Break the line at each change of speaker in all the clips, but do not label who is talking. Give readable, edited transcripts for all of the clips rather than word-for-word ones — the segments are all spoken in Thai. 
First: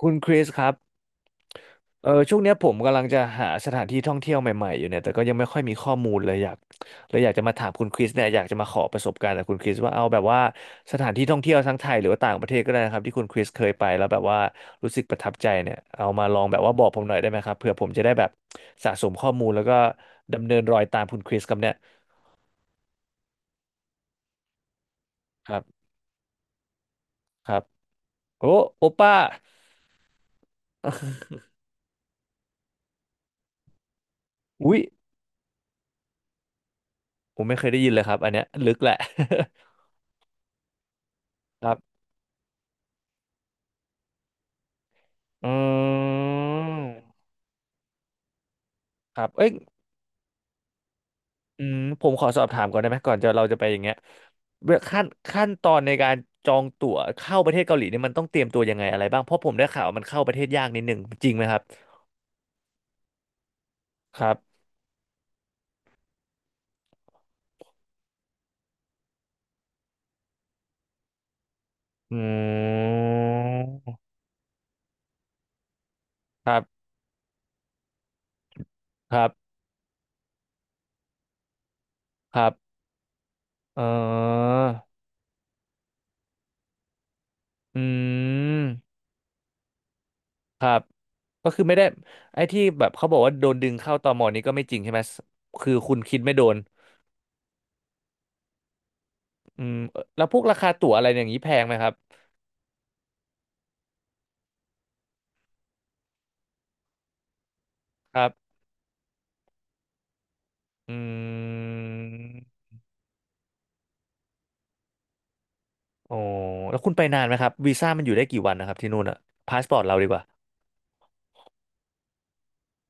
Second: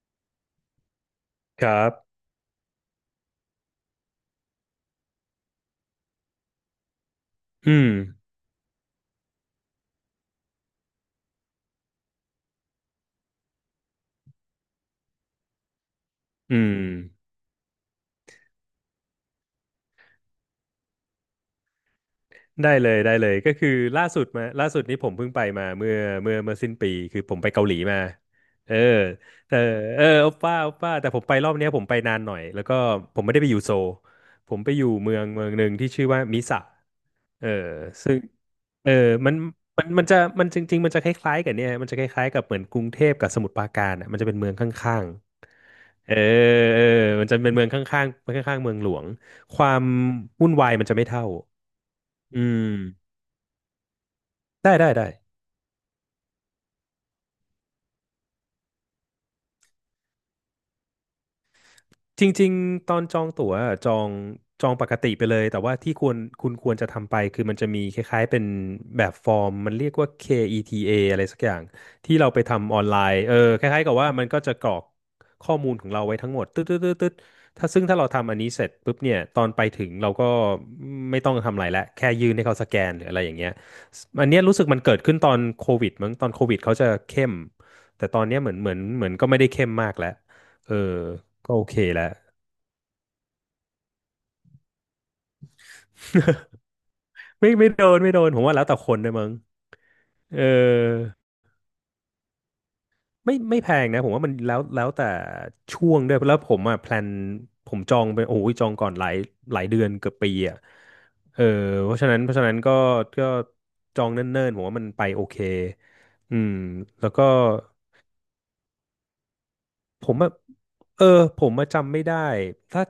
คุณคริสครับ
ครับ
ช่วงเนี้ยผมกำลังจะหาสถานที่ท่องเที่ยวใหม่ๆอยู่เนี่ยแต่ก็ยังไม่ค่อยมีข้อมูลเลยอยากจะมาถาม
อื
คุณ
ม
คริสเนี่ยอยากจะมาขอประสบการณ์จากคุณคริสว่าเอาแบบว่าสถานที่ท่องเที่ยวทั้งไทยหรือว่าต่างประเทศก็ได้นะครับที่คุณคริสเคยไปแล้วแบบว่ารู้สึกประทับใจเนี่ยเอามาลอง
อื
แบบว่า
ม
บอกผมหน่อยได้ไหมครับเผื่อผมจะได้แบบสะสมข้อมูลแล้วก็ดำเนินรอยตามคุณคริสครับเนี่ย
ได้เลย ได้เลยก็คือล่าสุดนี้ผมเพิ่งไป
ครั
มา
บ
เมื่อสิ้นปีคือผม
ค
ไป
รับ
เกาหลีมา
โอ้
เออ
โอป้า
แต่โอปป้าโอปป้า แต่ผ มไปรอบเนี้ยผมไปนานหน่อย แล้วก็ผมไม่ได้ไปอยู่โซลผมไป
อุ๊ย
อยู่เมืองหนึ่งที่ชื่อว่ามิสะ
ผ
เอ
ม
อ
ไม่เคยได้ยินเลยค
ซึ่
รั
ง
บอันเนี้ยลึก
เอ
แห
อ
ละ
มันมันจริงๆมันจะ
ครับ
คล้ายๆกับเหมือนกรุงเทพกับสมุทรปราการอ่ะมันจะเป็นเมืองข้าง
อ
ๆ
ื
เออเออมั
ม
นจะเป็นเมืองข้างๆข้างๆเมืองหลวง
ครับเอ้ย
ความวุ่นวายมันจะไม่เท่า
อืมผมขอสอ
อื
บถามก่อ
ม
นได้ไหมก่อนจะเราจะไปอย่างเงี้ยเว
ได้
ลา
ได้
ขั้น
ได้
ขั้นตอนในการจองตั๋วเข้าประเทศเกาหลีเนี่ยมันต้องเตรียมตัวยังไงอะไรบ้างเพราะผมได้ข่าวมันเข้าประเทศยากนิดหนึ่งจริงไหมครับ
จริงๆตอนจองตั๋วอะ
ครับ
จองปกติไปเลยแต่ว่าที่ควรคุณควรจะทำไปคือมันจะมีคล้ายๆเป็นแบบฟอร์มมันเรียกว่า KETA อทีเออะไรสักอย่าง
อื
ที่เราไปทำออนไลน์เออคล้ายๆกับ
ม
ว่ามันก็จะกรอกข้อมูลของเราไว้ทั้งหม
ค
ด
รั
ตึ๊ดตึ๊ด
บ
ตึ๊ดตึ๊ดซึ่งถ้าเราทำอันนี้เสร็จปุ๊บเนี่
ค
ย
รั
ตอน
บ
ไปถึงเราก็ไม่ต้องทำอะไรละแค่ยื่น
ค
ให้
รั
เขาสแก
บ
นหรืออะไรอย่างเงี้ย
เอ
อันเนี้ย
อ
รู้สึกมันเกิดขึ้นตอนโควิดมั้งตอนโควิดเขาจะเข้ม
อื
แต่ตอนเนี้ยเหมือนเหมือน
ม
เหมือนก็ไม่ได้เข้มมากแล้ว
ครั
เออ
บก็
ก็
คื
โอ
อไม่
เค
ได้
แล้ว
ไอ้ที่แบบเขาบอกว่าโดนดึงเข้าตมนี้ก็ไม่จริงใช่ไหมคือคุณคิดไม่โดน
ไม่ไม่โดนไม่โดนผมว่าแล้วแต่คนด้วยมั้ง
อืมแล้วพ
เอ
วกราคาตั๋วอะไร
อ
อย่างนี้แพงไหมครับ
ไม่ไม่แพงนะผมว่ามันแล้วแต่ช่วงด้วยแล้วผมอ่ะแพลนผมจอง
ค
ไป
รั
โอ้ย
บ
จองก่อนหลายเดือนเกือบปีอ่ะ
อื
เออเพราะฉะนั้นเพราะฉะนั้น
ม
ก็จองเนิ่นๆผมว่ามันไปโอเค
โอ้
อืม
แล้วคุณไป
แล้ว
นา
ก็
นไหมครับวีซ่ามันอยู่ได้กี่วันนะครับที่นู่นอะพาสปอร์ตเรา
ผ
ดีก
ม
ว่า
อ่ะเออผมมาจำไม่ได้ถ้า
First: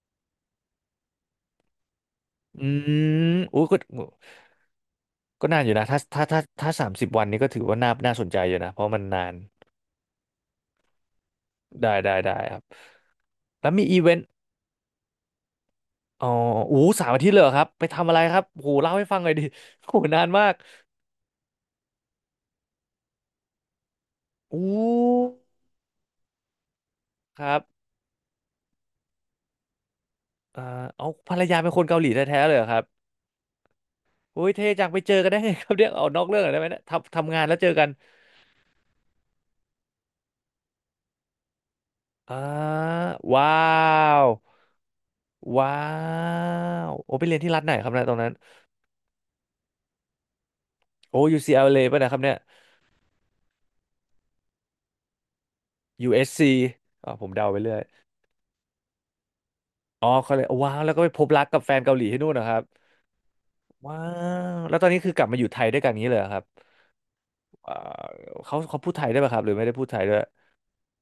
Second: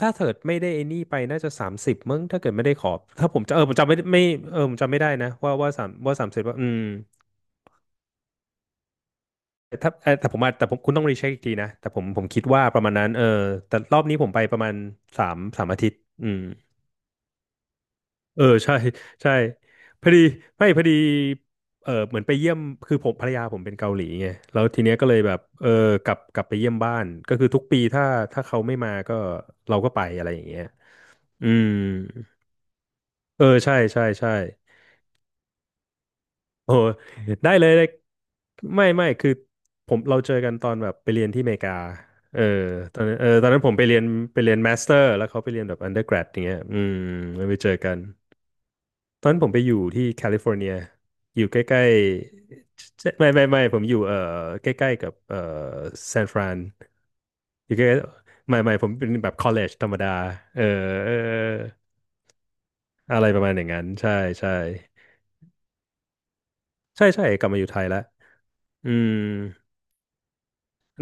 ถ้าเกิดไม่ได้ไอ้นี่ไปน่าจะสามสิบมั้งถ้าเกิด
อื
ไม่ได้ขอถ้า
ม
ผมจะเอ
อู้
อผ
ก็
มจำไม่ไไม่เออผมจำไม่ได้นะ
ก็
ว่า
นานอ
ว่า
ยู่
สา
นะ
ม
ถ้า
ว่า
ถ้า
สามสิ
ถ้า
บว่าอื
ถ้า
ม
30 วันนี้ก็ถือว่าน่าน่าสนใจอยู่นะเพราะมันนาน
ถ้าเอ่อแต่ผมอาจแต่ผมคุณต้องรีเช็คอีกทีนะแต่
ได้
ผม
ได้
ผม
ได้
คิด
ครับ
ว่าประมาณนั้นเออ
แล้ว
แต่
มี
ร
อี
อบ
เว
นี้
น
ผ
ต์
มไปประมาณสามอาทิตย์
อ๋อ
อืม
อู้สามอาทิตย์เลยเหรอครับไปทำอะไรครั
เอ
บ
อ
โห
ใช่
เล่าให้ฟังหน่
ใช่
อยดิ โห
พอดี
นานมาก
ไม่พอดีเออเหมือนไปเยี่ยมคือผมภรรยาผมเป็นเกาหลีไงแล้
อู้
วทีเนี้ยก็เลยแบบเออกลับไปเยี่ยมบ้านก็
ค
คือ
รั
ทุ
บ
กปีถ้าเขาไม่มาก็เราก็ไปอะไรอย่างเงี้
อ่า
ย
เอาภรร
อื
ยา
ม
เป็นคนเกาหลีแท้ๆเลยเหรอครับ
เออใช่ใช่ใช่
โอ้ยเท่จังไปเจอกันได้ไงครับเรียกเอานอกเรื่องหน่อยได้ไหม
โอ้
เนะทำงาน
ได้
แล้ว
เล
เจอ
ย
กั
ได้
น
ไม่ไม่คือเราเจอกันตอนแบบไปเรียนที่อเมริกา
อ่า
เออตอ
ว้า
นนั้นผมไปเรียน
ว
มาสเตอร์แล้วเขาไปเรียน
ว้า
แบบอันเดอร์แกรดอย่างเงี้ยอื
ว
ม
โอ้ไปเรียน
แล้ว
ที่
ไป
รัฐ
เจ
ไหน
อ
ครับ
กัน
เนี่ยตรงนั้น
ตอนนั้นผมไปอยู่ที่แคลิฟอร์เนีย
โอ้
อยู่ใก
UCLA
ล้
ป่ะเนะครับเนี่ย
ๆไม่ผมอยู่เออใกล้ๆกับเออซานฟ
USC
รา
อสซี
น
ผมเดาไป
อ
เรื่
ยู่
อย
ใกล้ๆไม่ผมเป็นแบบคอลเลจธรรม
อ๋
ดา
อเขาเลย
เออ
ว้าวแล้วก็ไป
เออ
พบรักกับแฟนเกาหลีที่นู่นนะครับ
อะไรประมาณอย่างนั้น
ว้า
ใช่ใช่
วแล้วตอนนี้คือกลับมาอยู่ไทยด้วยกันอย่างนี้เลยเหรอครับ
ใช่ใช่กลับมาอยู่
อ่า
ไทยแล้ว
เขาเขาพู
อื
ดไทย
ม
ได้ป่ะครับหรือไม่ได้พูดไทยด้วย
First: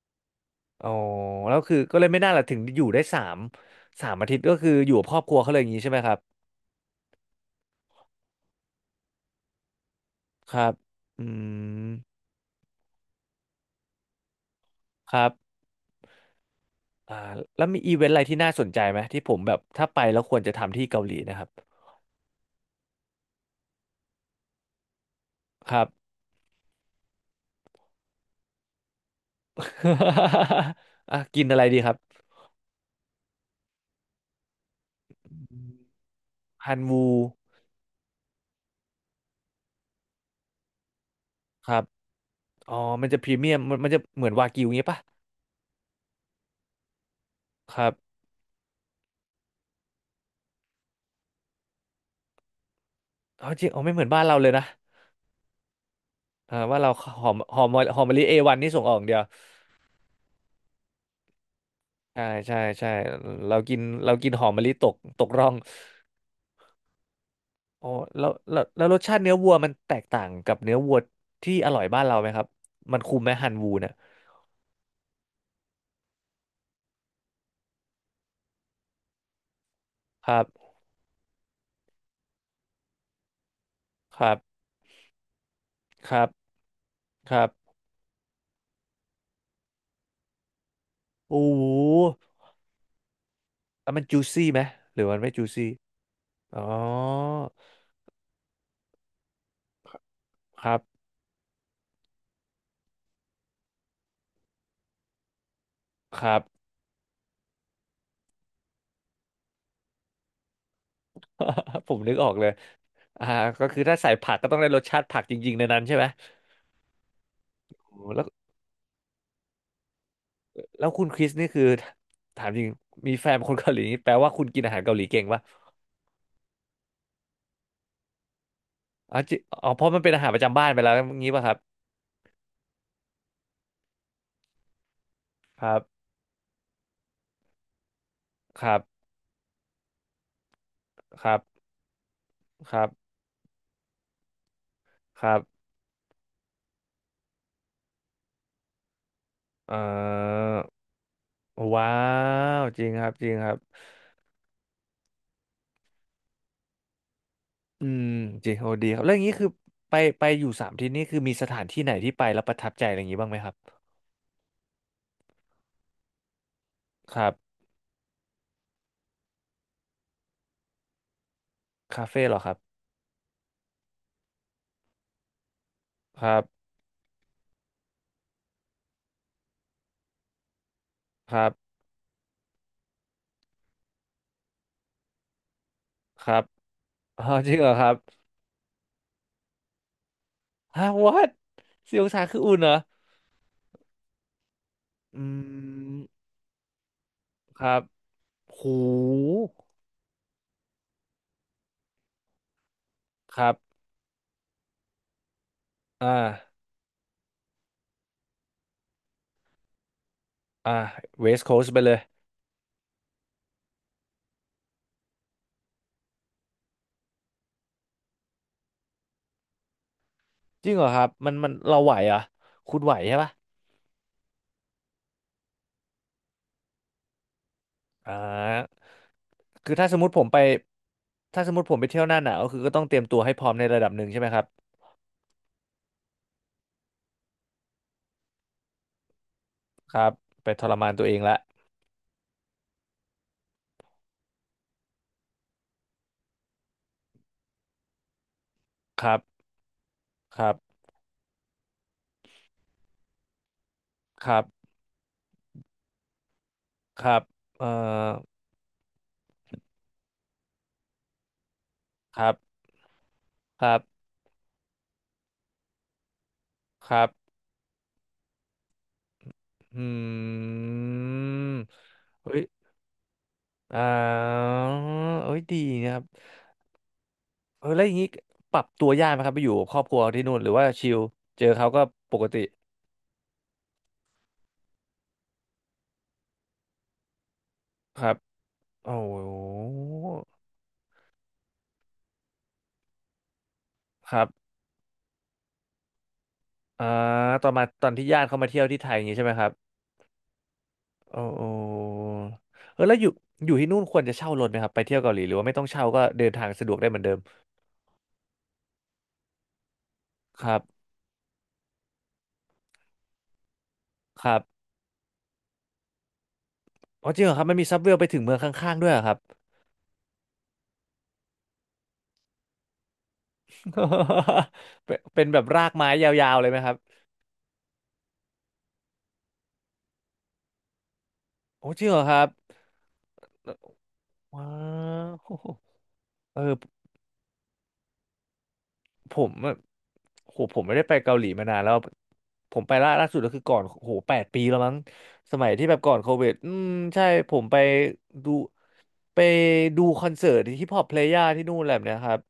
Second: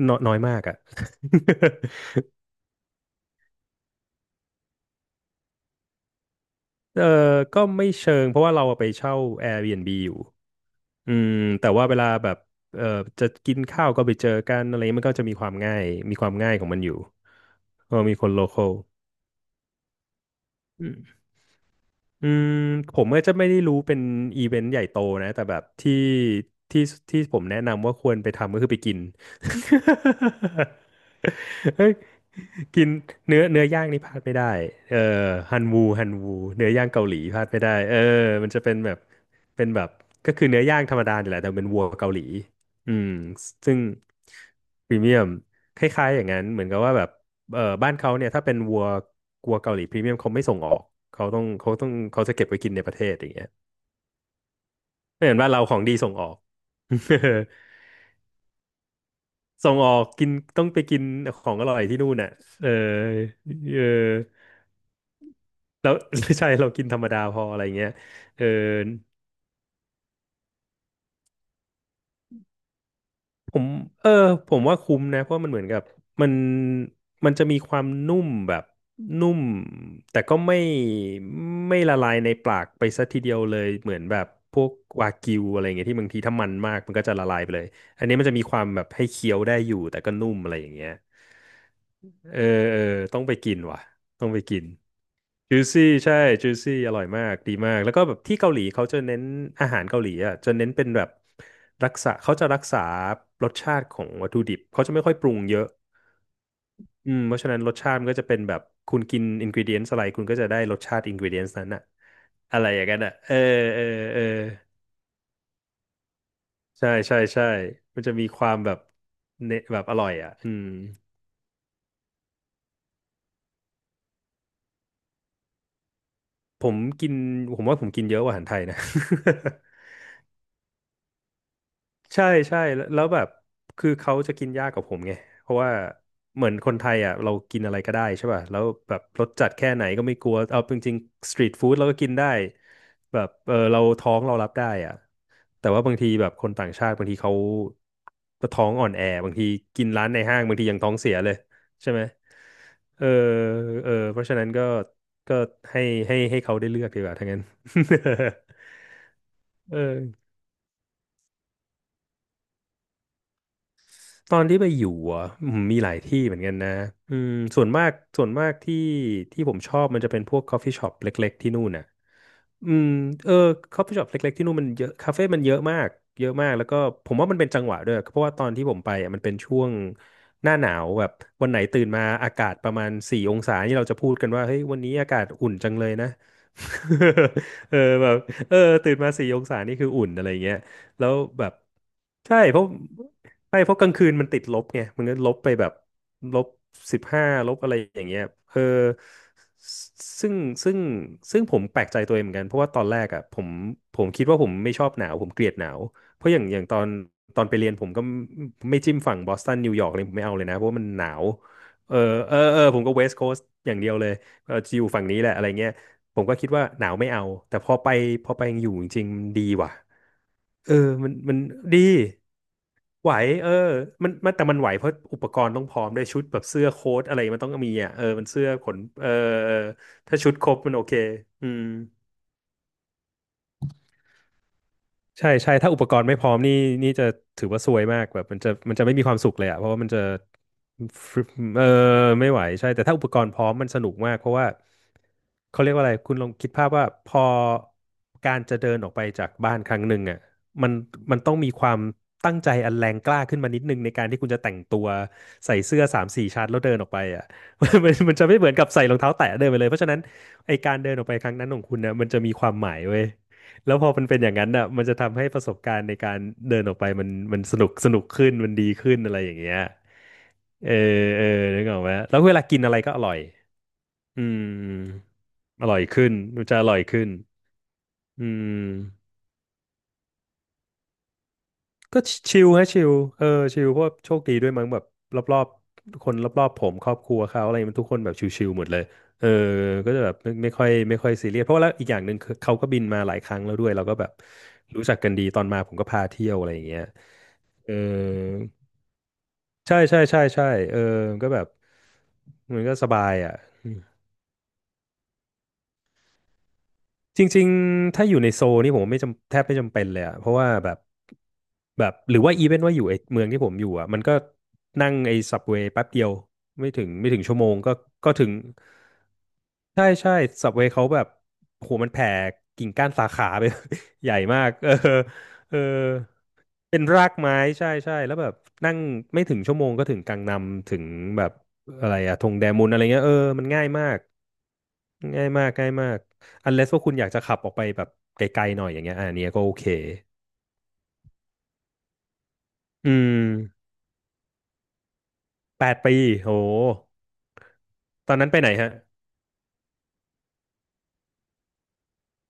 น้อยน้อยมากอ่ะ
อ๋อแล้ วคือก็เลยไม่น่าล่ะถึงอยู่ได้3 อาทิตย์ก็คืออยู่กับครอบครัวเขาเลยอย่างนี้ใช่ไหมครับ
เออก็ไม่เชิงเพราะว่าเราไปเช่า Airbnb อยู่
ครับ
อื
อื
มแต่ว่า
ม
เวลาแบบเออจะกินข้าวก็ไปเจอกันอะไรมัน
ค
ก็
รั
จะ
บ
มีความง่ายของมันอยู่
อ่าแล้วมีอี
ก็
เวนต์
มี
อะไร
คน
ที่
โล
น่า
ค
ส
อ
น
ล
ใจไหมที่ผมแบบถ้าไปแล้วควรจะทำที่เกาหลีนะครับ
อืมผมก็จะไม่ได้รู้เป็นอีเวนต์ใหญ่โตนะแต่แบบ
ครับ
ที่ที่ผมแนะนำว่าควรไปทำก็คือไปกิน
อ่ะกินอะไร ดีค
เฮ้ย
รับ
กินเนื้อย่างนี่พลาดไม่ได้เออฮันวูฮันวูเนื้
ฮั
อ
น
ย่างเกา
วู
หลีพลาดไม่ได้เออมันจะเป็นแบบก็คือเนื้อย่างธรรมดาเนี่ยแหละแต่เป็
ค
น
รั
วั
บ
วเกาหลี
อ๋อ
อื
มัน
ม
จะพรีเมียมมั
ซึ่
น
ง
มันจะเหมือนวากิวอย่างเี้
พรี
ปะ
เมียมคล้ายๆอย่างนั้นเหมือนกับว่าแบบ เอ่อ
ครั
บ้า
บ
นเขาเนี่ยถ้าเป็นวัวเกาหลีพรีเมียมเขาไม่ส่งออกเขาจะเก็บไว้กินในประเทศอย่าง
อ๋
เงี้
อ
ย
จริงอ๋อไม่เหมือนบ้านเราเลยนะ
ไม่เห็นว่าเราของดีส่งออก
อ่าว่าเราหอมหอมหอมมะลิเอวันนี่ส่งออกอย่างเดียว
ส่งออกกินต้องไปกินของอร่อยที่นู่น
ใช่
น่ะ
ใช่
เออ
ใช่เรากิ
เอ
น
อ
เรากินหอมมะลิตกตกร่อง
แล้ว ใช่เรากินธรรมดาพออะไร
อ๋
เงี้
อ
ย
แล้ว
เออ
แล้วแล้วรสชาติเนื้อวัวมันแตกต่างกับเนื้อวัวที่อร่อยบ้านเราไหมครับมันคุ้มไหมฮั
ผ
น
ม
วูเนี่ย
เออผมว่าคุ้มนะเพราะมันเหมือนกับมันมันจะมีความนุ่มแบบนุ่มแต่
ค
ก็
รับ
ไม่ละลายในปากไปซะทีเดียวเลยเหมือนแบ
ค
บ
รับ
พวกวากิวอะไรเงี้ยที่บา
ค
งที
รับ
ถ้ามันมากมันก็จะละ
ค
ลาย
รั
ไปเลย
บ
อันนี้มันจะมีความแบบให้เคี้ยวได้อยู่แต่ก็นุ่มอะไรอย่างเงี้ย
โอ้โห
เออเออต้องไปกินว่ะ
แล้วมันจู
ต้องไป
ซี่
กิ
ไหม
น
หรือมันไม่จู
จู
ซี่
ซี่ใช่จู
อ๋อ
ซี่อร่อยมากดีมากแล้วก็แบบที่เกาหลีเขาจะเน้นอาหารเกาหลีอ่ะจะ
ค
เน้น
รับ
เป็นแบบรักษาเขาจะรักษารสชาติของวัตถุดิบเขาจะไม่ค่อยปรุงเยอะ
ครับ
เพราะฉะนั้นรสชาติมันก็จะเป็นแบบคุณกินอินก e เดียน s อะไรคุณก็จะได้รสชาติอินก e เดียน s นั้นอะ
ผมนึกออกเลย
อะไรอย่างนั้นอะ
อ่า
เออ
ก็
เอ
คือ
อ
ถ้าใส่
เออ
ผักก็ต้องได้รสชาติผักจริงๆในนั้นใช่ไหม
ใช่ใช่ใช่มัน
โอ้
จะ
แล้
มี
ว
ความแบบเนแบบอร่อยอ่ะอืม
แล้วคุณคริสนี่คือถามจริงมีแฟนเป็นคนเกาหลีนี่แปลว่าคุณกินอาหารเกาหลีเก่งปะ
ผมกินผมว่าผมกินเยอะกว่าอาหารไทยนะ
อ๋อจิอ๋อเพ ราะมันเป็นอาหารประจำบ้านไปแล้วงี้ป่ะครับ
ใช่ใช่แล้วแบบคือเขาจะกินยากกว่าผมไงเพราะ
ค
ว่า
รับ
เหมือนคนไทยอ่ะเรากินอะไรก็ได้ใช่ป่ะแล้
ค
ว
รั
แบบ
บ
รสจัดแค่ไหนก็ไม่กลัวเอาจริง
ค
ๆส
รั
ต
บ
รีทฟู้ดเราก็กินได้
ครับ
แบบเออเราท้องเรารับได้อ่ะ
ครับ
แต่ว่าบางทีแบบคนต่างชาติบางทีเขาท้องอ่อนแอบางที
เอ่
กินร้านในห้าง
อ
บางทียังท้องเสียเลย
ว้า
ใช่ไหม
วจริง
เอ
ค
อ
รับจริงครับ
เออเพราะฉะนั้นก็ให้ให้เขาได้เลือกดีกว่าทั้างนั้น
อืมจริงโอ้ดีครับแล้วอย่างนี้คือ ไป
เออ
ไปอยู่สามที่นี่คือมีสถานที่ไหนที่ไปแล้วประทับใจอะไรอย่างนี้บ้างไหมครับ
ตอนที่ไปอยู่อ่ะอืมมีหลายที่เหมือนกันนะอื
ครั
ม
บ
ส่วนมากส่วนมากที่ผมชอบมันจะเป็นพวก coffee shop เล็กๆที่นู่นน่ะ
คาเฟ่เหรอครับ
อืมเออ coffee shop เล็กๆที่นู่นมันเยอะคาเฟ่มันเยอะมาก
ค
เยอะ
รับ
มากแล้วก็ผมว่ามันเป็นจังหวะด้วยเพราะว่าตอนที่ผมไปอ่ะมันเป็นช่วงหน้าหนาวแบบ
ครั
วันไหน
บ
ตื่นมาอากาศประมาณสี่องศานี่เราจะพูดกันว่าเฮ้ยวันนี้อากาศอุ่นจังเลยนะ
ครับ อ๋อจริงเหร
เอ
อ
อ
ครับ
แบบเออตื่นมาสี่องศานี่คืออุ่นอะไรเงี้ย
ฮะ
แล้ว
what
แบบ
4 องศา
ใช่
คืออุ่
เพ
น
ราะ
เหรอ
ใช่เพราะกลางคืนมันติดลบไงมันก็
อื
ลบไปแบบ
ม
ลบ15ลบ
ค
อะไร
รับ
อย่างเงี้ยเออ
หู
ซึ่งซึ่งซึ่งผมแปลกใจตัวเองเหมือนกันเพราะว่าตอนแรกอ่ะผ
ครั
ม
บ
ผมคิดว่าผมไม่ชอบหนาวผมเกลียดหนาว
อ่
เพราะอย่างอ
า
ย่างตอนไปเรียนผมก็ไม่จิ้มฝั่งบอสตันนิวยอร์กเลยผมไม่เอาเลยนะเพราะ
อ่า
ว่ามันหนา
w
ว
e s ์ c o a s ไปเล
เออ
ย
เออเออผมก็เวสต์โคสต์อย่างเดียวเลยเออจะอยู่ฝั่งนี้แหละอะไรเงี้ยผมก็คิดว่าหนาวไม่เอาแต่พอไปอยู่จริงๆมันดีว่ะ
จ
เอ
ริ
อ
งเหรอครั
มั
บ
น
มั
มั
น
น
มัน
ดี
เราไหวเหรอ่ะคุณไหว
ไหว
ใช่ปะ
เออมันมันแต่มันไหวเพราะอุปกรณ์ต้องพร้อมด้วยชุดแบบเสื้อโค้ทอะไรมันต้องมีอ่ะเออ
อ่
มันเสื้อข
า
นเออเออ
คือถ้าสมมติ
ถ้า
ผม
ชุด
ไป
ครบมันโอเค
ถ้า
อื
สมม
ม
ติผมไปเที่ยวหน้าหนาวก็คือก็ต้องเตรียมตัวให้พร้อมในระดับหนึ่งใช่ไหมครับ
ใช่ใช่ถ้าอุปกรณ์ไม่พร้อมนี่จะถือว่าซวยมากแบบมันจะไม่มีความสุขเลยอ่ะเพราะว่ามัน
ค
จะ
รับไปทรมานตัว
ฟ
เอง
รึ
ละ
เออไม่ไหวใช่แต่ถ้าอุปกรณ์พร้อมมันสนุกมากเพราะว่าเขาเรียกว่าอะไรคุณลองคิดภาพว่าพอการจะเดินออกไป
ครั
จาก
บ
บ้านครั้งหนึ่งอ่ะ
ครับ
มันมันต้องมีความตั้งใจอันแรงกล้าขึ้นมานิดนึงในการที่
ค
คุณ
รั
จะ
บ
แต่งตัวใส่เสื้อ3-4 ชั้นแล้วเดินออกไป
ครับ
อ่ะ
เอ่อ
มันจะไม่เหมือนกับใส่รองเท้าแตะเดินไปเลยเพราะฉะนั้นไอการเดินออกไปครั้งนั้นของคุณนะมัน
ค
จะ
รั
มีความ
บ
หมายเว้ย
ครั
แล้วพอมัน
บ
เป็นอย่างนั้นอ่ะมันจะทำให้ประสบการณ์ในการเดินออกไป
ครับ
มันสนุกสนุกขึ้นมันดีขึ้นอะไรอย่างเงี้ย
อื
เออเออนึ
ม
กออกไหมแล้วเวลากินอะไรก็อร่อย
อ๋อ
อืม
เอ้ยดี
อร่อย
นะครับ
ขึ้นมันจะอร่อยขึ้น
เออแล้วอย่างนี้
อื
ปรับตัวยาก
ม
ไหมครับไปอยู่กับครอบครัวที่นู่นหรือว่าชิลเจอเขาก็
ก็
ปก
ชิ
ติ
ลฮะชิลเออชิลเพราะว่าโชคดีด้วยมั้งแบบรอบๆคนรอบๆผมครอบครัวเขาอะไรมันทุกค
ค
นแบ
รั
บ
บ
ชิลๆหมดเลย
โอ้โ
เออ
ห
ก็จะแบบไม่ไม่ค่อยซีเรียสเพราะว่าแล้วอีกอย่างหนึ่งคือเขาก็บินมาหลายครั้งแล้วด้วยเราก็แบบ
ครับ
รู้จักกันดีตอนมาผมก็พาเที่ยวอะไรอย่างเงี้ย
อ่าตอนมา
เออ
ตอนที่ญาติเขามาเที่ยวที่ไทยอย่างนี้ใช่ไหมครับ
ใช่ใช่ใช่ใช่เออ
โอ้
ก็แบ
โห
บมันก็
เออ
ส
แล้วอ
บา
ยู่
ยอ่ะ
อยู่ที่นู่นควรจะเช่ารถไหมครับไปเที่ยวเกาหลีหรือว่าไม่ต้องเช่าก็เดินทางสะดวกได้เหมือนเดิม
จริงๆ ถ้าอยู่ในโซลนี่ผมไม่จำแทบไม่จำเป็นเลยอะเพราะ
ค
ว่า
รับ
แบบแบบหรือว่าอีเวนว่าอยู่ไอ้เมืองที่ผมอยู่อะมันก็
ครับ
นั่งไอ้ซับเวย์แป๊บเดียว
อ๋
ไม่
อจ
ถึ
ริ
ง
งเหรอ
ชั่ว
ครั
โม
บมั
ง
นมี
ก็
ซับเวลไป
ก็
ถึง
ถึง
เมืองข้างๆด้วยเหรอครับ
ใช่ใช่ซับเวย์เขาแบบโหมันแผ่กิ่งก้านสาขาไป ใหญ่มากเออ
เป็นแบบ
เออ
รากไม้ยาวๆเลยไหมครับ
เป็นรากไม้ใช่ใช่แล้วแบบนั่งไม่ถึงชั่วโมงก็ถึงกังนัมถึงแบบ
โอ้จริ
อะ
ง
ไร
เหรอค
อะ
รั
ธ
บ
งแดมุนอะไรเงี้ยเออมันง่ายมาก
ว้า
ง่า
ว
ยมากง่ายมาก
เออ
อันเลสว่าคุณอยากจะขับออกไปแบบไกลๆหน่อยอย่างเงี้ยอะ
ผ
อันเนี้ย
ม
ก็โอเค
โหผมไม่ได้ไปเกาหลีมานานแล้วผมไป
อื
ล่าล่า
ม
สุดก็คือก่อนโห8 ปีแล้วมั้งสมัย
แป
ที่แบ
ด
บก่อ
ปี
นโควิ
โห
ดอืมใช่ผม
ตอนนั้
ดู
นไปไหนฮะ
ไปดูคอนเสิร์ตฮิปฮอปเพลย่าที่นู่นแหละเนี่ยครับ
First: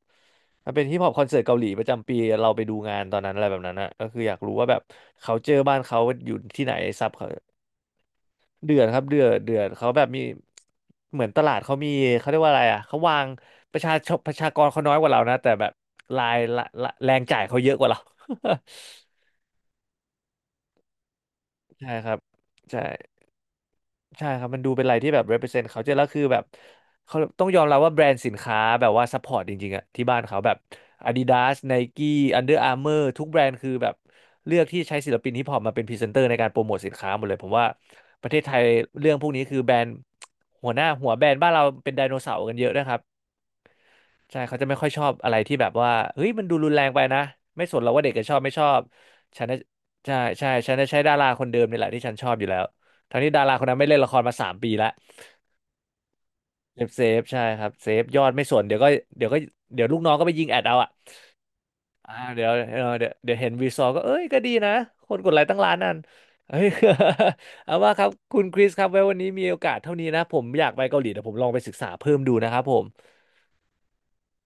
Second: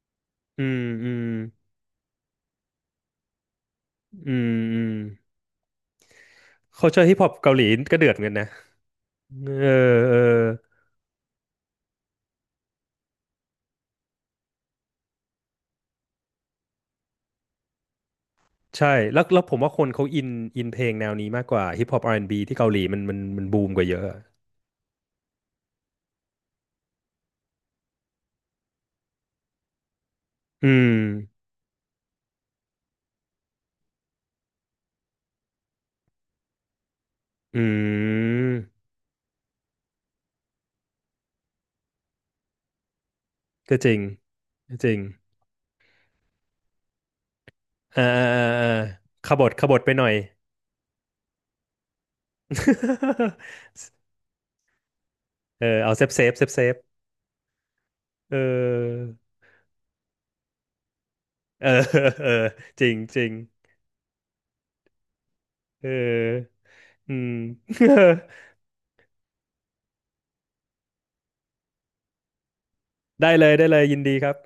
อื
มัน
ม
เป็นฮิปฮอ
อื
ปค
ม
อนเสิร์ตเกาหลีประจำปีเราไปดูงานตอนนั้นอะไรแบบนั้นนะก็คืออ
อื
ยากรู้
ม
ว่าแบ
อื
บ
ม
เขาเจอบ้านเขาอยู่ที่ไหนซั
culture
บ
hip
เขา
hop เกาหลีก็เดือดเหมือนกันนะ
เดือดครับเดือดเดือ
เอ
ดเขา
อ
แบบ
เออ
มีเหมือนตลาดเขามีเขาเรียกว่าอะไรอ่ะเขาวางประชาชนประชากรเขาน้อยกว่าเรานะแต่แบบรายละแรงจ่ายเขาเยอะกว่าเรา
ใช่แล้ว แล้วผมว่าคนเขาอินเพลงแนวนี้มากกว่าฮิ
ใช่
ปฮอป
ค
อา
รั
ร์
บ
แอนด์บีที่เกาหลี
ใช่
มันมันบูมกว่าเยอะ
ใช่ครับมันดูเป็นอะไรที่แบบ represent เขาเจอแล้วคือแบบเขาต้องยอมรับว่าแบรนด์สินค้าแบบว่า support จริงๆอะที่บ้านเขาแบบ
อืม
Adidas Nike Under Armour ทุกแบรนด์คือแบบเลือกที่ใช้ศิลปินฮิปฮอปมาเป็นพรีเซนเตอร์ในการโปรโมทสินค้าหมดเลยผม
อื
ว่าประเทศไทย
ม
เรื่องพวกนี้คือแบรนด์หัวหน้าหัวแบรนด์บ้านเราเป็นไดโนเสาร์กันเยอะนะครับ
ก็จริง
ใช่เขาจะไม่
ก็
ค่
จ
อย
ริ
ช
ง
อบอะไรที่แบบว่าเฮ้ยมันดูรุนแรงไปนะไม่สนหรอก
อ่า
ว่าเด็กจะชอบ
อ่า
ไม่ช
อ่า
อ
อ่า
บ
ข
ฉั
บ
น
ถ
น่ะ
ขบถไปหน่อ
ใช่
ย
ใช่ฉันจะใช้ดาราคนเดิมนี่แหละที่ฉันชอบอยู่แล้วทั้งที่ดาราคน นั้นไม่เล่นละครมา3 ปีแล้ว
เออเอาเซฟเซฟเซฟเซฟ
เซฟเซฟใช่ครับเซฟยอด
เอ
ไม่สน
อ
เดี๋ยวก็เดี๋ยวลูกน้องก็ไปยิงแอดเอาอ่ะ
เออ
อ่า
เออ
เดี๋ยวเออ
จริง
เดี๋ยว
จริง
เดี๋ยวเห็นวีซอก็เอ้ยก็ดีนะคนกดไลค์ตั้ง1 ล้าน
เอ
นั่นเฮ้
อ
ย
อืม
เอาว่าครับคุณคริสครับไว้วันนี้มีโอกาสเท่านี้นะผมอยากไปเกาหลีแต่ผมลองไปศึกษาเพิ่มดูนะครับผม
ได้เลยได้เลยยินดีครับ